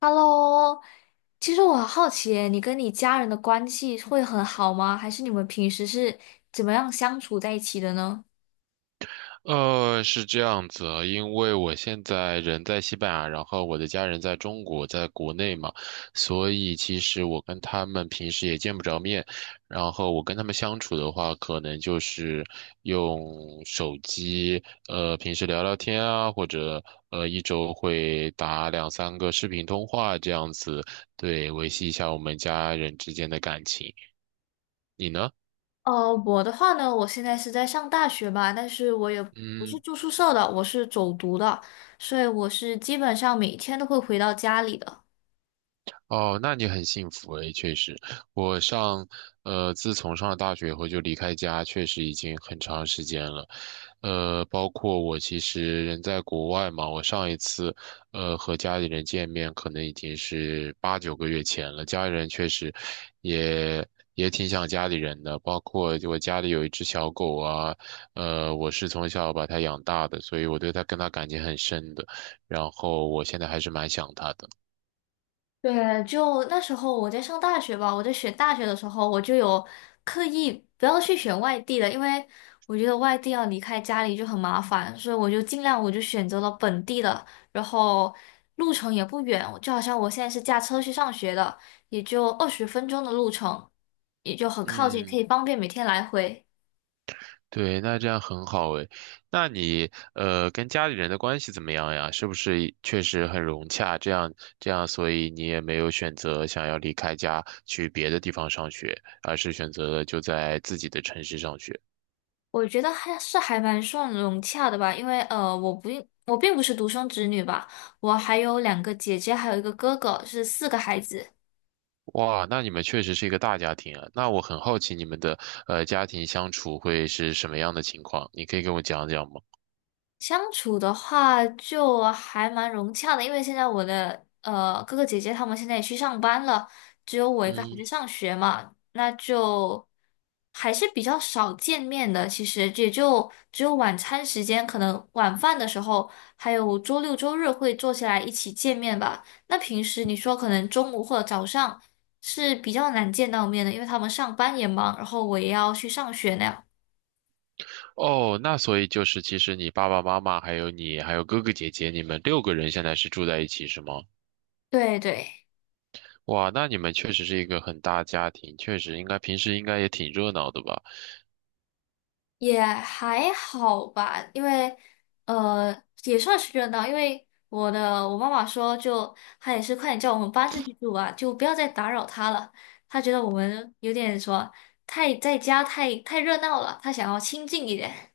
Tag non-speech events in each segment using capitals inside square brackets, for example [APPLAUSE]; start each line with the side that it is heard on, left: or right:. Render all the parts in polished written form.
left: Hello，其实我很好奇耶你跟你家人的关系会很好吗？还是你们平时是怎么样相处在一起的呢？
right: 是这样子啊，因为我现在人在西班牙，然后我的家人在中国，在国内嘛，所以其实我跟他们平时也见不着面。然后我跟他们相处的话，可能就是用手机，平时聊聊天啊，或者一周会打两三个视频通话这样子。对，维系一下我们家人之间的感情。你呢？
left: 我的话呢，我现在是在上大学吧，但是我也不是
right: 嗯。
left: 住宿舍的，我是走读的，所以我是基本上每天都会回到家里的。
right: 哦，那你很幸福诶，确实。我上，自从上了大学以后就离开家，确实已经很长时间了。包括我其实人在国外嘛。我上一次，和家里人见面可能已经是8、9个月前了。家里人确实也也挺想家里人的，包括我家里有一只小狗啊，我是从小把它养大的，所以我对它跟它感情很深的，然后我现在还是蛮想它的。
left: 对，就那时候我在上大学吧，我在选大学的时候，我就有刻意不要去选外地的，因为我觉得外地要离开家里就很麻烦，所以我就尽量我就选择了本地的，然后路程也不远，就好像我现在是驾车去上学的，也就20分钟的路程，也就很靠近，可
right: 嗯。
left: 以方便每天来回。
right: 对，那这样很好诶。那你跟家里人的关系怎么样呀？是不是确实很融洽？这样，所以你也没有选择想要离开家去别的地方上学，而是选择了就在自己的城市上学。
left: 我觉得还是还蛮算融洽的吧，因为我并不是独生子女吧，我还有2个姐姐，还有1个哥哥，是4个孩子。
right: 哇，那你们确实是一个大家庭啊。那我很好奇你们的家庭相处会是什么样的情况？你可以跟我讲讲吗？
left: 相处的话就还蛮融洽的，因为现在我的哥哥姐姐他们现在也去上班了，只有我一个还
right: 嗯。
left: 在上学嘛，那就还是比较少见面的。其实也就只有晚餐时间，可能晚饭的时候，还有周六周日会坐下来一起见面吧。那平时你说可能中午或者早上是比较难见到面的，因为他们上班也忙，然后我也要去上学那样。
right: 哦，那所以就是其实你爸爸妈妈还有你还有哥哥姐姐，你们六个人现在是住在一起是吗？
left: 对对。
right: 哇，那你们确实是一个很大家庭，确实应该平时应该也挺热闹的吧？
left: 也还好吧，因为呃也算是热闹，因为我妈妈说就她也是快点叫我们搬出去住吧，就不要再打扰她了。她觉得我们有点什么太在家太热闹了，她想要清静一点。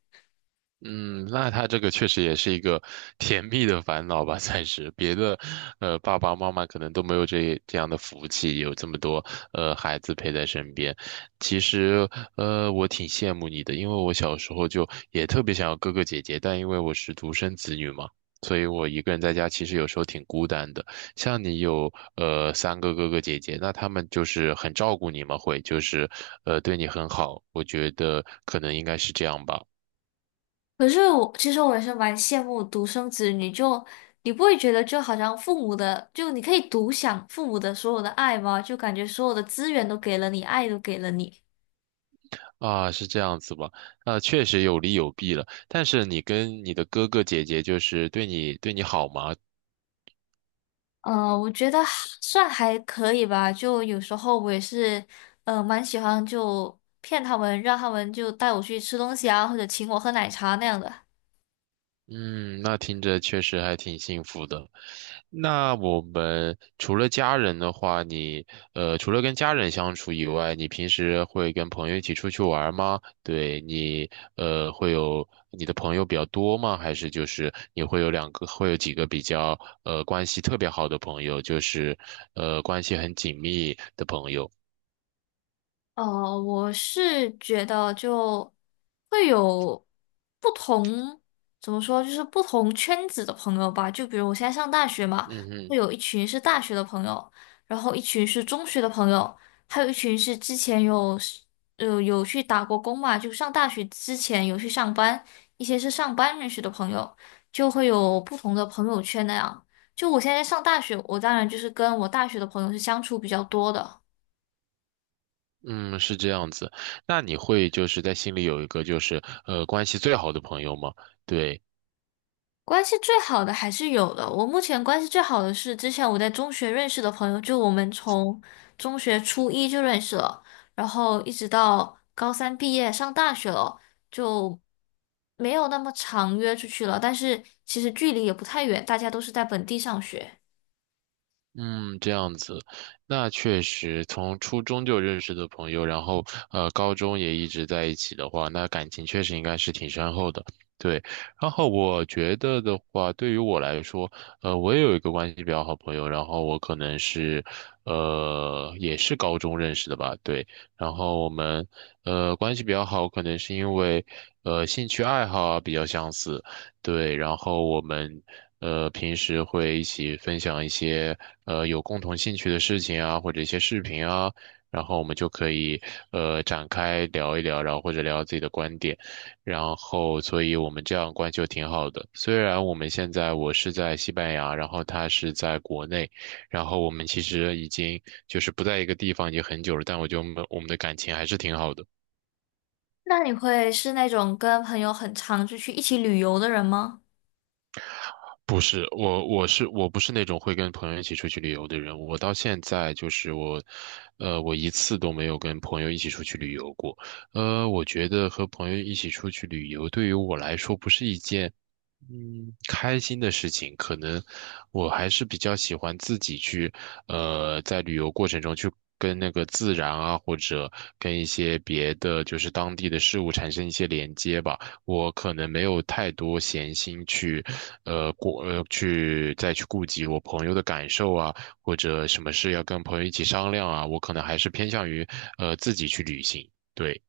right: 嗯，那他这个确实也是一个 [LAUGHS] 甜蜜的烦恼吧，算是别的。爸爸妈妈可能都没有这样的福气，有这么多孩子陪在身边。其实，我挺羡慕你的，因为我小时候就也特别想要哥哥姐姐，但因为我是独生子女嘛，所以我一个人在家其实有时候挺孤单的。像你有三个哥哥姐姐，那他们就是很照顾你们，会就是对你很好，我觉得可能应该是这样吧。
left: 可是我其实我也是蛮羡慕独生子女，就你不会觉得就好像父母的就你可以独享父母的所有的爱吗？就感觉所有的资源都给了你，爱都给了你。
right: 啊，是这样子吧？啊，确实有利有弊了。但是你跟你的哥哥姐姐，就是对你好吗？
left: 嗯，我觉得还算还可以吧，就有时候我也是，嗯，蛮喜欢就骗他们，让他们就带我去吃东西啊，或者请我喝奶茶那样的。
right: 嗯，那听着确实还挺幸福的。那我们除了家人的话，除了跟家人相处以外，你平时会跟朋友一起出去玩吗？对你呃，会有你的朋友比较多吗？还是就是你会有两个，会有几个比较关系特别好的朋友，就是关系很紧密的朋友？
left: 呃，我是觉得就会有不同，怎么说，就是不同圈子的朋友吧。就比如我现在上大学嘛，
right: 嗯哼。
left: 会有一群是大学的朋友，然后一群是中学的朋友，还有一群是之前有去打过工嘛，就上大学之前有去上班，一些是上班认识的朋友，就会有不同的朋友圈那样。就我现在上大学，我当然就是跟我大学的朋友是相处比较多的。
right: 嗯，是这样子。那你会就是在心里有一个就是关系最好的朋友吗？对。
left: 关系最好的还是有的。我目前关系最好的是之前我在中学认识的朋友，就我们从中学初一就认识了，然后一直到高三毕业上大学了，就没有那么常约出去了。但是其实距离也不太远，大家都是在本地上学。
right: 嗯，这样子。那确实从初中就认识的朋友，然后高中也一直在一起的话，那感情确实应该是挺深厚的。对。然后我觉得的话，对于我来说，我也有一个关系比较好朋友，然后我可能是，也是高中认识的吧。对，然后我们关系比较好，可能是因为兴趣爱好啊比较相似。对，然后我们平时会一起分享一些有共同兴趣的事情啊，或者一些视频啊，然后我们就可以展开聊一聊，然后或者聊自己的观点，然后所以我们这样关系就挺好的。虽然我们现在我是在西班牙，然后他是在国内，然后我们其实已经就是不在一个地方已经很久了，但我觉得我们的感情还是挺好的。
left: 那你会是那种跟朋友很常就去一起旅游的人吗？
right: 不是我。我不是那种会跟朋友一起出去旅游的人。我到现在就是我，呃，我一次都没有跟朋友一起出去旅游过。我觉得和朋友一起出去旅游对于我来说不是一件开心的事情。可能我还是比较喜欢自己去，在旅游过程中去跟那个自然啊，或者跟一些别的就是当地的事物产生一些连接吧。我可能没有太多闲心去，过去再去顾及我朋友的感受啊，或者什么事要跟朋友一起商量啊。我可能还是偏向于自己去旅行。对。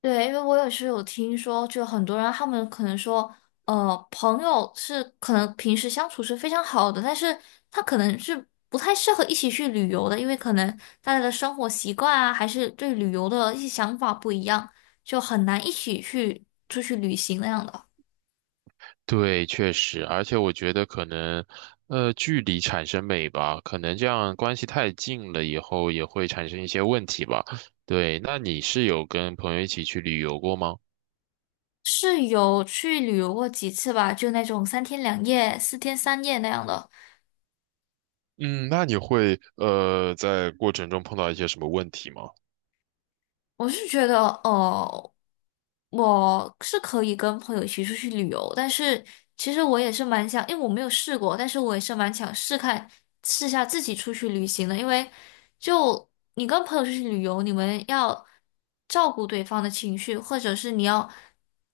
left: 对，因为我也是有听说，就很多人他们可能说，朋友是可能平时相处是非常好的，但是他可能是不太适合一起去旅游的，因为可能大家的生活习惯啊，还是对旅游的一些想法不一样，就很难一起去出去旅行那样的。
right: 对，确实。而且我觉得可能，距离产生美吧，可能这样关系太近了以后也会产生一些问题吧。对，那你是有跟朋友一起去旅游过吗？
left: 是有去旅游过几次吧，就那种三天两夜、四天三夜那样的。
right: 嗯，那你会在过程中碰到一些什么问题吗？
left: 我是觉得，哦，我是可以跟朋友一起出去旅游，但是其实我也是蛮想，因为我没有试过，但是我也是蛮想试看试下自己出去旅行的，因为就你跟朋友出去旅游，你们要照顾对方的情绪，或者是你要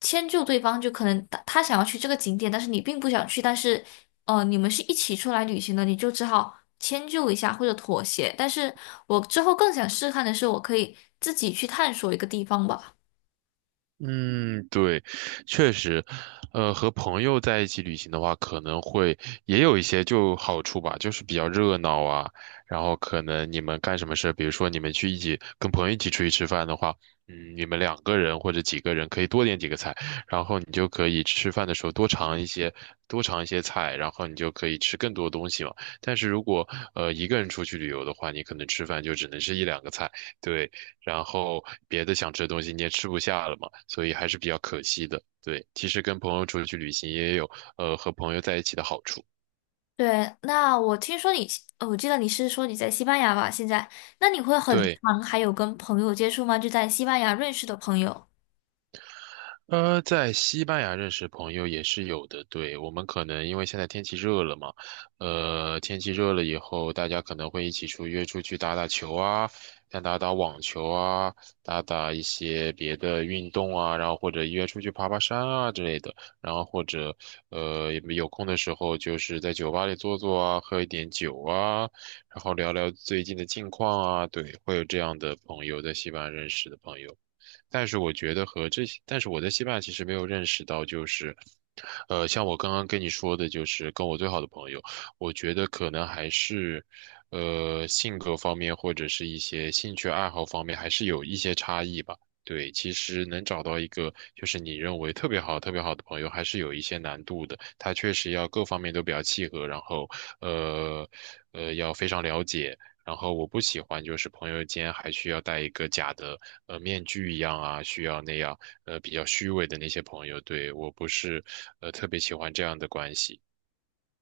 left: 迁就对方，就可能他想要去这个景点，但是你并不想去，但是你们是一起出来旅行的，你就只好迁就一下或者妥协。但是我之后更想试看的是，我可以自己去探索一个地方吧。
right: 嗯，对，确实。和朋友在一起旅行的话，可能会也有一些就好处吧，就是比较热闹啊。然后可能你们干什么事，比如说你们去一起跟朋友一起出去吃饭的话，嗯，你们两个人或者几个人可以多点几个菜，然后你就可以吃饭的时候多尝一些，多尝一些菜，然后你就可以吃更多东西嘛。但是如果一个人出去旅游的话，你可能吃饭就只能是一两个菜。对。然后别的想吃的东西你也吃不下了嘛，所以还是比较可惜的。对，其实跟朋友出去旅行也有和朋友在一起的好处。
left: 对，那我听说你，我记得你是说你在西班牙吧？现在，那你会很
right: 对。
left: 常还有跟朋友接触吗？就在西班牙认识的朋友。
right: 在西班牙认识朋友也是有的。对，我们可能因为现在天气热了嘛。天气热了以后，大家可能会一起约出去打打球啊，像打打网球啊，打打一些别的运动啊，然后或者约出去爬爬山啊之类的。然后或者有空的时候就是在酒吧里坐坐啊，喝一点酒啊，然后聊聊最近的近况啊。对，会有这样的朋友，在西班牙认识的朋友。但是我觉得和这些，但是我在西班牙其实没有认识到，就是，像我刚刚跟你说的，就是跟我最好的朋友，我觉得可能还是，性格方面或者是一些兴趣爱好方面，还是有一些差异吧。对，其实能找到一个就是你认为特别好、特别好的朋友，还是有一些难度的。他确实要各方面都比较契合。然后，呃，要非常了解。然后我不喜欢就是朋友间还需要戴一个假的面具一样啊，需要那样比较虚伪的那些朋友。对，我不是特别喜欢这样的关系。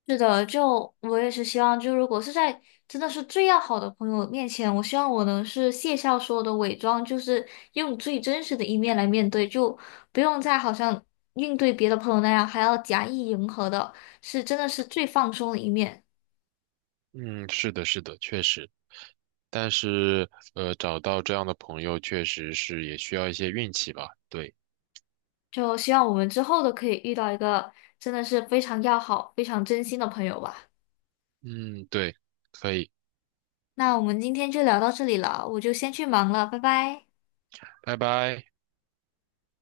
left: 是的，就我也是希望，就如果是在真的是最要好的朋友面前，我希望我能是卸下所有的伪装，就是用最真实的一面来面对，就不用再好像应对别的朋友那样还要假意迎合的，是真的是最放松的一面。
right: 嗯，是的，是的，确实。但是，找到这样的朋友确实是也需要一些运气吧。对。
left: 就希望我们之后都可以遇到一个真的是非常要好、非常真心的朋友吧。
right: 嗯，对，可以。
left: 那我们今天就聊到这里了，我就先去忙了，拜拜。
right: 拜拜。